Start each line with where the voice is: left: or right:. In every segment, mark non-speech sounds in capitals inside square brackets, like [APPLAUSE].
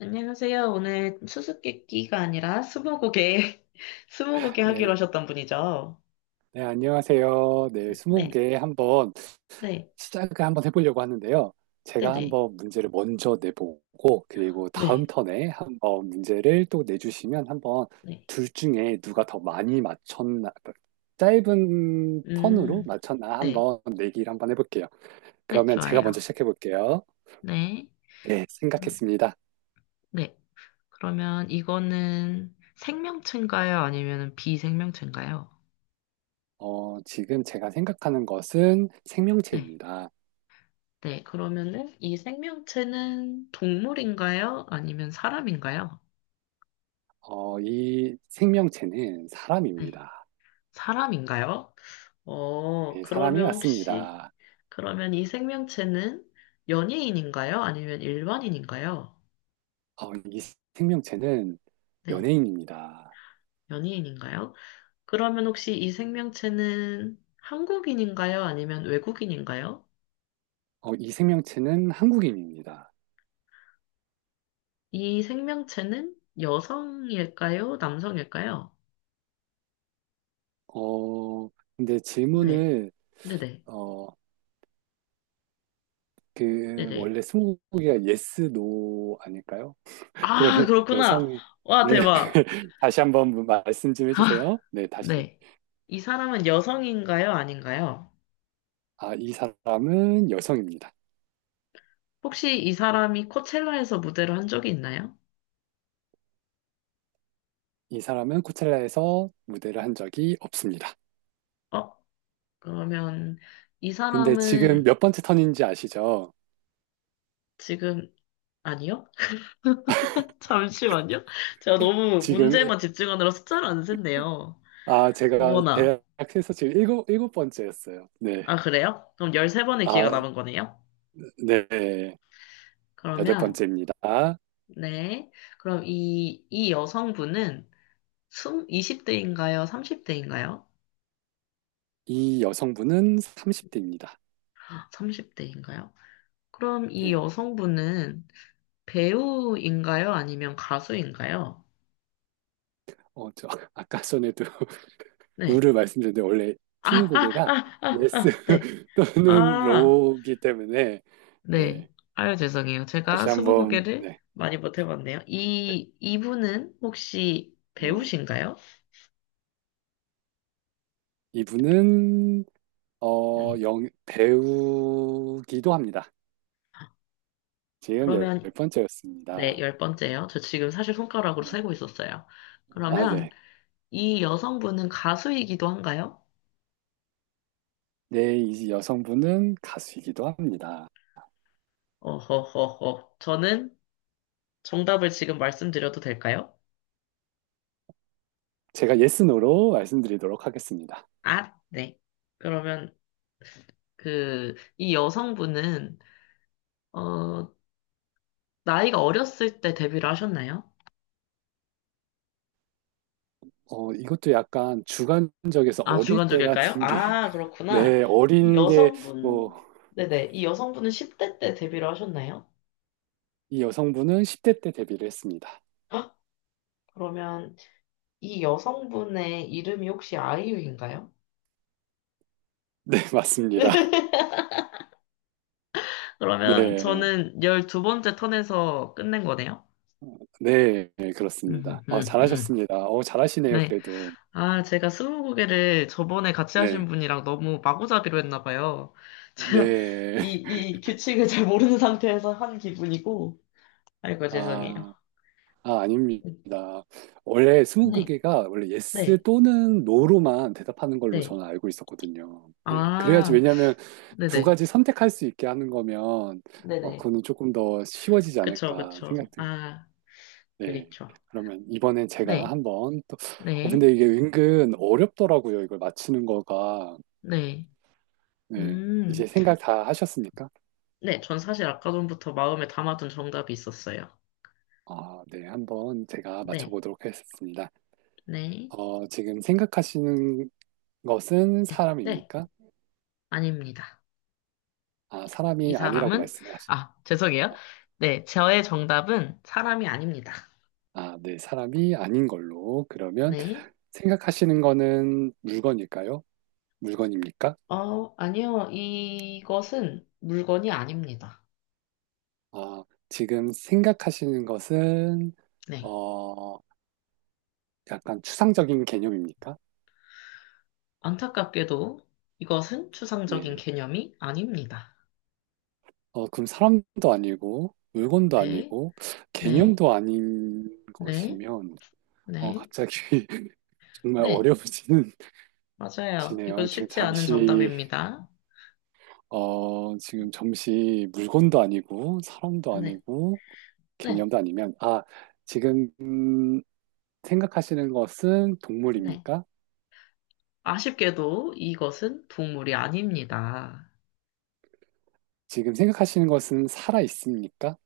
left: 안녕하세요. 오늘 수수께끼가 아니라 스무고개, [LAUGHS] 스무고개 하기로
right: 네,
left: 하셨던 분이죠?
right: 네, 안녕하세요. 네,
left: 네,
right: 스무고개 한번
left: 네,
right: 시작을 한번 해보려고 하는데요.
left: 네 네,
right: 제가
left: 네,
right: 한번 문제를 먼저 내보고, 그리고 다음
left: 네.
right: 턴에 한번 문제를 또 내주시면 한번
left: 네.
right: 둘 중에 누가 더 많이 맞췄나, 짧은 턴으로
left: 음,
right: 맞췄나
left: 네,
right: 한번 내기를 한번 해볼게요.
left: 네,
right: 그러면 제가
left: 좋아요.
right: 먼저 시작해볼게요.
left: 네,
right: 네,
left: 음,
right: 생각했습니다.
left: 네. 그러면 이거는 생명체인가요? 아니면 비생명체인가요?
right: 지금 제가 생각하는 것은
left: 네,
right: 생명체입니다.
left: 네. 그러면은 이 생명체는 동물인가요? 아니면 사람인가요?
right: 이 생명체는
left: 네.
right: 사람입니다.
left: 사람인가요?
right: 네, 사람이
left: 그러면 혹시,
right: 왔습니다.
left: 그러면 이 생명체는 연예인인가요? 아니면 일반인인가요?
right: 이 생명체는
left: 네,
right: 연예인입니다.
left: 연예인인가요? 그러면 혹시 이 생명체는 한국인인가요? 아니면 외국인인가요?
right: 이 생명체는 한국인입니다.
left: 이 생명체는 여성일까요? 남성일까요?
right: 어, 근데
left: 네,
right: 질문을,
left: 네네,
right: 어,
left: 네네.
right: 원래 스무고개가 yes, no 아닐까요? [LAUGHS]
left: 아,
right: 그러면
left: 그렇구나.
right: 여성이,
left: 와,
right: 네,
left: 대박.
right: [LAUGHS] 다시 한번 말씀 좀
left: 아,
right: 해주세요. 네, 다시.
left: 네. 이 사람은 여성인가요? 아닌가요?
right: 아, 이 사람은 여성입니다.
left: 혹시 이 사람이 코첼라에서 무대를 한 적이 있나요?
right: 이 사람은 코첼라에서 무대를 한 적이 없습니다.
left: 어, 그러면 이
right: 근데 지금
left: 사람은
right: 몇 번째 턴인지 아시죠?
left: 지금 아니요? [LAUGHS] 잠시만요. 제가 너무
right: 지금
left: 문제만 집중하느라 숫자를 안 셌네요.
right: 아, 제가
left: 어머나.
right: 대학에서 지금 일곱 번째였어요. 네.
left: 아, 그래요? 그럼 13번의
right: 아,
left: 기회가 남은 거네요?
right: 네. 여덟
left: 그러면,
right: 번째입니다.
left: 네. 그럼 이 여성분은 20대인가요? 30대인가요?
right: 이 여성분은 30대입니다.
left: 30대인가요? 그럼 이
right: 네.
left: 여성분은 배우인가요? 아니면 가수인가요?
right: 어, 저, [LAUGHS] 아까 전에도 [LAUGHS]
left: 네.
right: 룰을 말씀드렸는데, 원래
left: 아,
right: 스무고개가
left: 아, 아, 아,
right: 예스
left: 아, 네.
right: [LAUGHS] 또는
left: 아,
right: 로우기 때문에, 네.
left: 네. 아유, 죄송해요. 제가
right: 다시 한번,
left: 스무고개를
right: 네.
left: 많이 못 해봤네요. 이분은 혹시
right: 네.
left: 배우신가요?
right: 이분은,
left: 네.
right: 배우기도 합니다. 지금 열
left: 그러면, 네,
right: 번째였습니다.
left: 열 번째요. 저 지금 사실 손가락으로
right: 네.
left: 세고 있었어요.
right: 아,
left: 그러면
right: 네.
left: 이 여성분은 가수이기도 한가요?
right: 네, 이 여성분은 가수이기도 합니다.
left: 어허허허. 저는 정답을 지금 말씀드려도 될까요?
right: 제가 예스노로 말씀드리도록 하겠습니다.
left: 아, 네. 그러면 그, 이 여성분은, 어, 나이가 어렸을 때 데뷔를 하셨나요?
right: 이것도 약간 주관적에서
left: 아,
right: 어릴
left: 주관적일까요?
right: 때라는 게,
left: 아,
right: [LAUGHS]
left: 그렇구나.
right: 네,
left: 이
right: 어린 게, 뭐,
left: 여성분, 네네. 이 여성분은 10대 때 데뷔를 하셨나요?
right: 이 여성분은 10대 때 데뷔를 했습니다. [LAUGHS]
left: 헉, 그러면 이 여성분의 이름이 혹시 아이유인가요?
right: 네, 맞습니다.
left: [LAUGHS] 그러면
right: 네,
left: 저는 12번째 턴에서 끝낸 거네요.
right: 네, 네,
left: [LAUGHS]
right: 그렇습니다.
left: 음, 음, 음.
right: 잘하셨습니다. 잘하시네요,
left: 네.
right: 그래도.
left: 아, 제가 스무고개를 저번에 같이
right: 네,
left: 하신 분이랑 너무 마구잡이로 했나 봐요. [LAUGHS] 제가
right: 네.
left: 이 규칙을 잘 모르는 상태에서 한 기분이고. 아이고, 죄송해요.
right: 아, 아닙니다.
left: 네.
right: 원래 스무고개가 원래 예스
left: 네.
right: 또는 노로만 대답하는 걸로
left: 네.
right: 저는 알고 있었거든요. 네, 그래야지
left: 아,
right: 왜냐하면 두
left: 네네.
right: 가지 선택할 수 있게 하는 거면
left: 네네.
right: 그거는 조금 더 쉬워지지
left: 그쵸,
right: 않을까
left: 그쵸.
right: 생각돼요.
left: 아,
right: 네,
left: 그렇죠.
right: 그러면 이번엔 제가
left: 네,
right: 한번 또
left: 네,
right: 근데 이게 은근 어렵더라고요. 이걸 맞히는 거가.
left: 네.
right: 네,
left: 음,
right: 이제 생각 다 하셨습니까?
left: 네, 전 사실 아까 전부터 마음에 담아둔 정답이 있었어요.
right: 아, 네, 한번 제가
left: 네,
right: 맞춰보도록 하겠습니다.
left: 네,
right: 지금 생각하시는 것은
left: 네, 네.
right: 사람입니까?
left: 아닙니다.
right: 아,
left: 이
right: 사람이 아니라고
left: 사람은,
right: 말씀을 하시.
left: 아, 죄송해요. 네, 저의 정답은 사람이 아닙니다.
right: 아, 네, 사람이 아닌 걸로. 그러면
left: 네.
right: 생각하시는 거는 물건일까요? 물건입니까?
left: 아니요. 이것은 물건이 아닙니다.
right: 아, 지금 생각하시는 것은
left: 네.
right: 어, 약간 추상적인 개념입니까?
left: 안타깝게도 이것은
right: 네.
left: 추상적인 개념이 아닙니다.
right: 그럼 사람도 아니고 물건도
left: 네.
right: 아니고
left: 네,
right: 개념도 아닌
left: 네,
right: 것이면
left: 네,
right: 갑자기 [LAUGHS] 정말
left: 네,
right: 어려워지는
left: 맞아요. 이건
right: 지네요. 지금
left: 쉽지 않은
right: 잠시
left: 정답입니다.
right: 지금 잠시 물건도 아니고 사람도
left: 네,
right: 아니고
left: 네,
right: 개념도 아니면, 아, 지금 생각하시는 것은
left: 네.
right: 동물입니까?
left: 아쉽게도 이것은 동물이 아닙니다.
right: 지금 생각하시는 것은 살아 있습니까?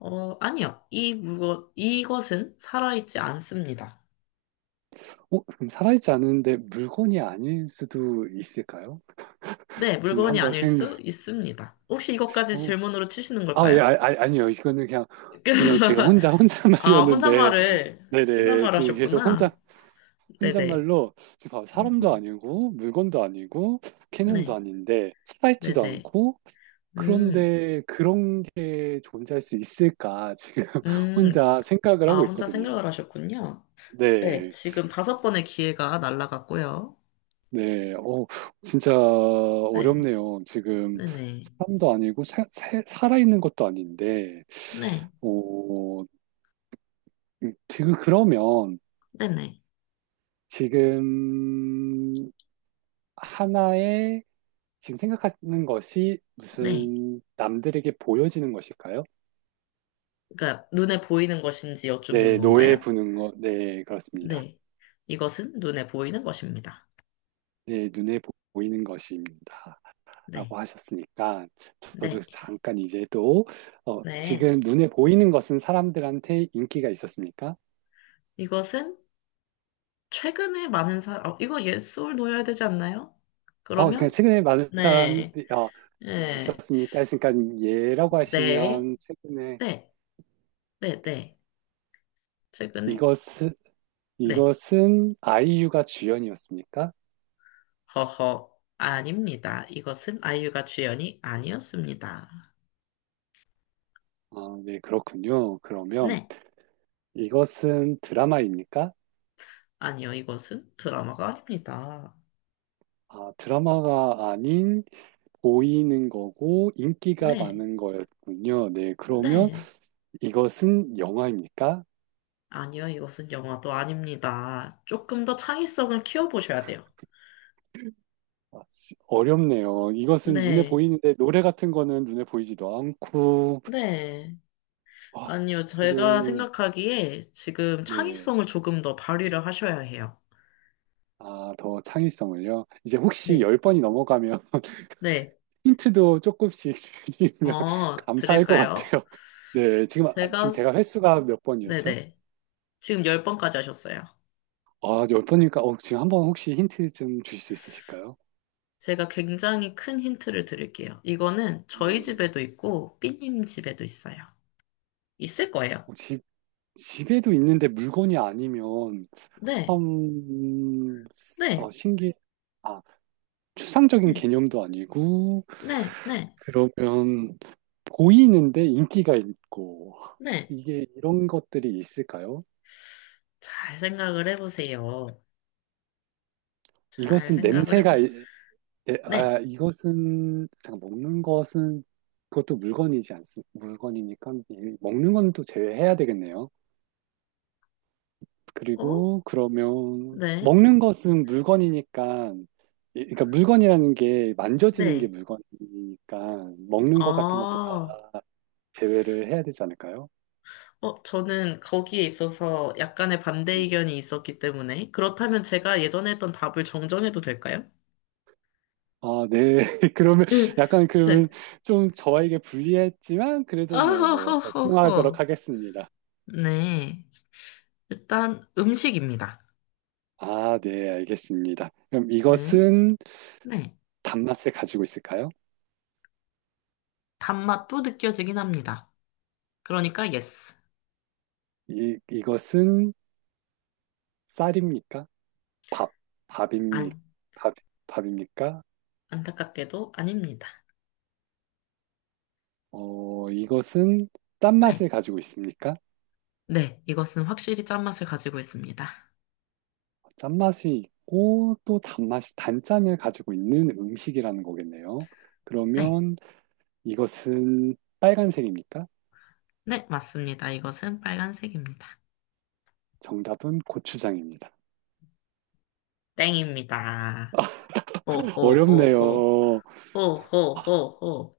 left: 아니요. 이 물건, 이것은 살아있지 않습니다.
right: 그럼 살아있지 않은데 물건이 아닐 수도 있을까요?
left: 네,
right: 지금
left: 물건이
right: 한번
left: 아닐
right: 생각,
left: 수 있습니다. 혹시 이것까지
right: 어,
left: 질문으로 치시는
right: 아, 예,
left: 걸까요?
right: 아니요. 이거는 그냥, 그냥 제가
left: [LAUGHS]
right: 혼자, 혼자 [LAUGHS]
left: 아,
right: 말이었는데,
left: 혼잣말을,
right: 네네.
left: 혼잣말
right: 지금 계속 혼자
left: 하셨구나. 네네.
right: 혼잣말로 지금 봐봐, 사람도
left: 음,
right: 아니고 물건도 아니고 개념도
left: 네,
right: 아닌데 살아있지도
left: 네네.
right: 않고
left: 음,
right: 그런데 그런 게 존재할 수 있을까 지금 [LAUGHS]
left: 음,
right: 혼자 생각을
left: 아,
right: 하고
left: 혼자
right: 있거든요.
left: 생각을 하셨군요. 네,
right: 네,
left: 지금 다섯 번의 기회가 날라갔고요.
right: 네, 진짜
left: 네,
right: 어렵네요. 지금
left: 네네,
right: 사람도 아니고 살아있는 것도 아닌데,
left: 네,
right: 어, 지금 그러면
left: 네네,
right: 지금 하나의 지금 생각하는 것이
left: 네.
right: 무슨 남들에게 보여지는 것일까요?
left: 그러니까 눈에 보이는 것인지 여쭙는
right: 네, 노에
left: 건가요?
right: 부는 것, 네, 그렇습니다.
left: 네, 이것은 눈에 보이는 것입니다.
right: 네, 보이는 것입니다.
left: 네,
right: 라고 하셨으니까, 저도
left: 네,
right: 잠깐 이제 또,
left: 네.
right: 지금 눈에 보이는 것은 사람들한테 인기가 있었습니까?
left: 이것은 최근에 많은 사람, 어, 이거 yes or no여야 되지 않나요?
right: 그냥
left: 그러면
right: 최근에 많은 사람,
left: 네,
right: 어,
left: 네,
right: 있었습니까? 했으니까, 예라고
left: 네,
right: 하시면, 최근에
left: 네, 네, 네. 최근에
right: 이것은,
left: 네,
right: 이것은 아이유가 주연이었습니까?
left: 허허, 아닙니다. 이것은 아이유가 주연이 아니었습니다.
right: 아, 네, 그렇군요. 그러면,
left: 네.
right: 이것은 드라마입니까?
left: 아니요, 이것은 드라마가 아닙니다.
right: 아, 드라마가 아닌 보이는 거고 인기가
left: 네.
right: 많은 거였군요. 네, 그러면
left: 네.
right: 이것은 영화입니까?
left: 아니요, 이것은 영화도 아닙니다. 조금 더 창의성을 키워보셔야 돼요.
right: 아, 씨, 어렵네요. 이것은 눈에
left: 네.
right: 보이는데 노래 같은 거는 눈에 보이지도 않고
left: 네.
right: 아,
left: 아니요, 제가
right: 지금
left: 생각하기에 지금
right: 네.
left: 창의성을 조금 더 발휘를 하셔야 해요.
right: 아, 더 창의성을요. 이제 혹시
left: 네.
right: 열번이 넘어가면
left: 네.
right: [LAUGHS] 힌트도 조금씩 [LAUGHS] 주시면 감사할 것
left: 들을까요?
right: 같아요. 네, 지금 아,
left: 제가,
right: 지금 제가 횟수가 몇 번이었죠?
left: 네네. 지금 10번까지 하셨어요.
right: 아, 열번이니까 지금 한번 혹시 힌트 좀 주실 수 있으실까요?
left: 제가 굉장히 큰 힌트를 드릴게요. 이거는 저희
right: 네.
left: 집에도 있고, 삐님 집에도 있어요. 있을 거예요.
right: 어, 집, 집에도 있는데 물건이 아니면
left: 네.
right: 참 어,
left: 네,
right: 신기, 아, 추상적인
left: 네,
right: 개념도 아니고,
left: 네, 네,
right: 그러면 보이는데 인기가 있고,
left: 네.
right: 이게 이런 것들이 있을까요?
left: 잘 생각을 해보세요. 잘
right: 이것은
left: 생각을
right: 냄새가,
left: 해보세요. 네,
right: 아, 이것은, 잠깐, 먹는 것은, 그것도 물건이지 않습니까? 물건이니까, 먹는 건 또 제외해야 되겠네요.
left: 어?
right: 그리고 그러면
left: 네,
right: 먹는 것은 물건이니까 그러니까 물건이라는 게 만져지는 게
left: 네.
right: 물건이니까 먹는
left: 아,
right: 것 같은 것도 다
left: 어,
right: 제외를 해야 되지 않을까요?
left: 저는 거기에 있어서 약간의 반대
right: 네.
left: 의견이 있었기 때문에. 그렇다면 제가 예전에 했던 답을 정정해도 될까요?
right: 아, 네. [LAUGHS] 그러면
left: [LAUGHS]
right: 약간
left: 네.
right: 그러면 좀 저에게 불리했지만 그래도 네, 뭐 저
left: 아허허허허.
right: 수용하도록 하겠습니다.
left: 네. 일단 음식입니다.
right: 아, 네, 알겠습니다. 그럼
left: 네,
right: 이것은
left: 네.
right: 단맛을 가지고 있을까요?
left: 단맛도 느껴지긴 합니다. 그러니까 yes.
right: 이 이것은 쌀입니까? 밥, 밥입니
left: 안,
right: 밥, 밥입니까?
left: 안타깝게도 아닙니다.
right: 이것은
left: 네.
right: 짠맛을 가지고 있습니까?
left: 네, 이것은 확실히 짠맛을 가지고 있습니다.
right: 짠맛이 있고 또 단맛이 단짠을 가지고 있는 음식이라는 거겠네요.
left: 네,
right: 그러면 이것은 빨간색입니까?
left: 네, 맞습니다. 이것은 빨간색입니다.
right: 정답은 고추장입니다.
left: 땡입니다.
right: [LAUGHS]
left: 호호호호,
right: 어렵네요.
left: 호호호호.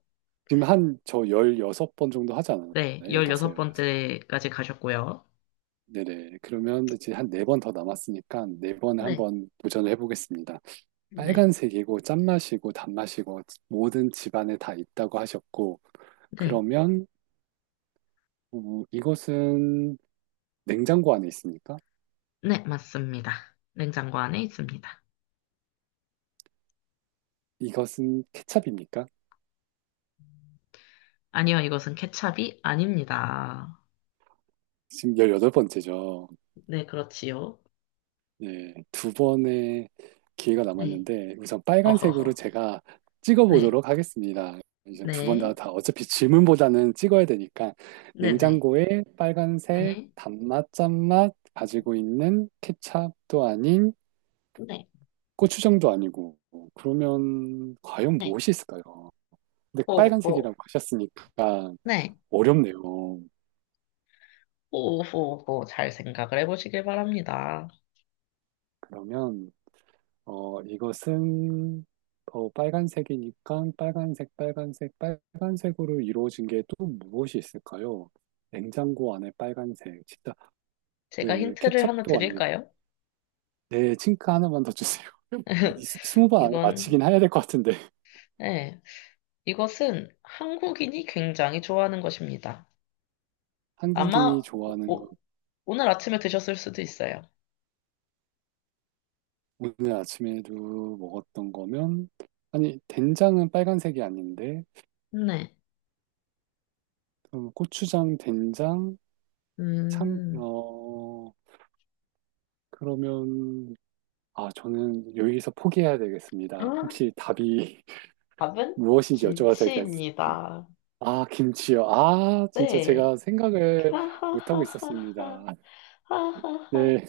right: 지금 한 저 16번 정도 하지 않았나요?
left: 네,
right: 15,
left: 열여섯 번
right: 16.
left: 째까지 가셨고요.
right: 네네. 그러면 이제 한 네 번 더 남았으니까 네 번에
left: 네,
right: 한번 도전을 해보겠습니다.
left: 네,
right: 빨간색이고 짠맛이고 단맛이고 모든 집안에 다 있다고 하셨고,
left: 네,
right: 그러면 이것은 냉장고 안에 있습니까?
left: 네, 맞습니다. 냉장고 안에 있습니다.
right: 이것은 케첩입니까?
left: 아니요, 이것은 케찹이 아닙니다.
right: 지금 18번째죠.
left: 네, 그렇지요.
right: 예, 두 번의 기회가
left: 네,
right: 남았는데 우선 빨간색으로
left: 허허허.
right: 제가
left: 네,
right: 찍어보도록 하겠습니다. 이제 두 번 다
left: 네,
right: 다 어차피 질문보다는 찍어야 되니까
left: 네네,
right: 냉장고에 빨간색
left: 네,
right: 단맛 짠맛 가지고 있는 케첩도 아닌
left: 네,
right: 고추장도 아니고 그러면 과연
left: 네,
right: 무엇이 있을까요? 근데
left: 호,
right: 빨간색이라고
left: 호.
right: 하셨으니까
left: 네. 호호.
right: 어렵네요.
left: 호호호 잘 생각을 해보시길 바랍니다.
right: 그러면 이것은 빨간색이니까 빨간색, 빨간색, 빨간색으로 이루어진 게 또 무엇이 있을까요? 냉장고 안에 빨간색, 진짜
left: 제가
right: 그
left: 힌트를 하나
right: 케첩도 아니고
left: 드릴까요?
right: 네, 칭크 하나만 더 주세요. [LAUGHS]
left: [LAUGHS]
right: 20번 안에 맞히
left: 이건,
right: 긴 해야 될 것 같은데 [LAUGHS]
left: 네, 이것은 한국인이 굉장히 좋아하는 것입니다.
right: 한국인이
left: 아마
right: 좋아하는 거
left: 오늘 아침에 드셨을 수도 있어요.
right: 오늘 아침에도 먹었던 거면 아니 된장은 빨간색이 아닌데
left: 네.
right: 그럼 고추장, 된장, 참,
left: 음.
right: 그러면 아, 저는 여기서 포기해야
left: 아,
right: 되겠습니다. 혹시 답이 [LAUGHS]
left: 답은
right: 무엇인지 여쭤봐도 될까요?
left: 김치입니다.
right: 아, 김치요. 아, 진짜
left: 네.
right: 제가 생각을 못하고
left: 하하하하하.
right: 있었습니다.
left: 하하하.
right: 네.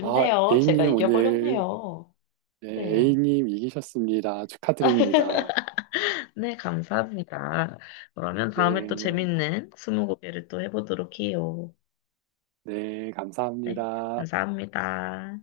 right: 아,
left: 제가
right: A님 오늘,
left: 이겨버렸네요.
right: 네,
left: 네.
right: A님 이기셨습니다.
left: [LAUGHS]
right: 축하드립니다.
left: 네, 감사합니다. 그러면
right: 네,
left: 다음에 또 재밌는 스무고개를 또 해보도록 해요.
right: 네,
left: 네,
right: 감사합니다.
left: 감사합니다.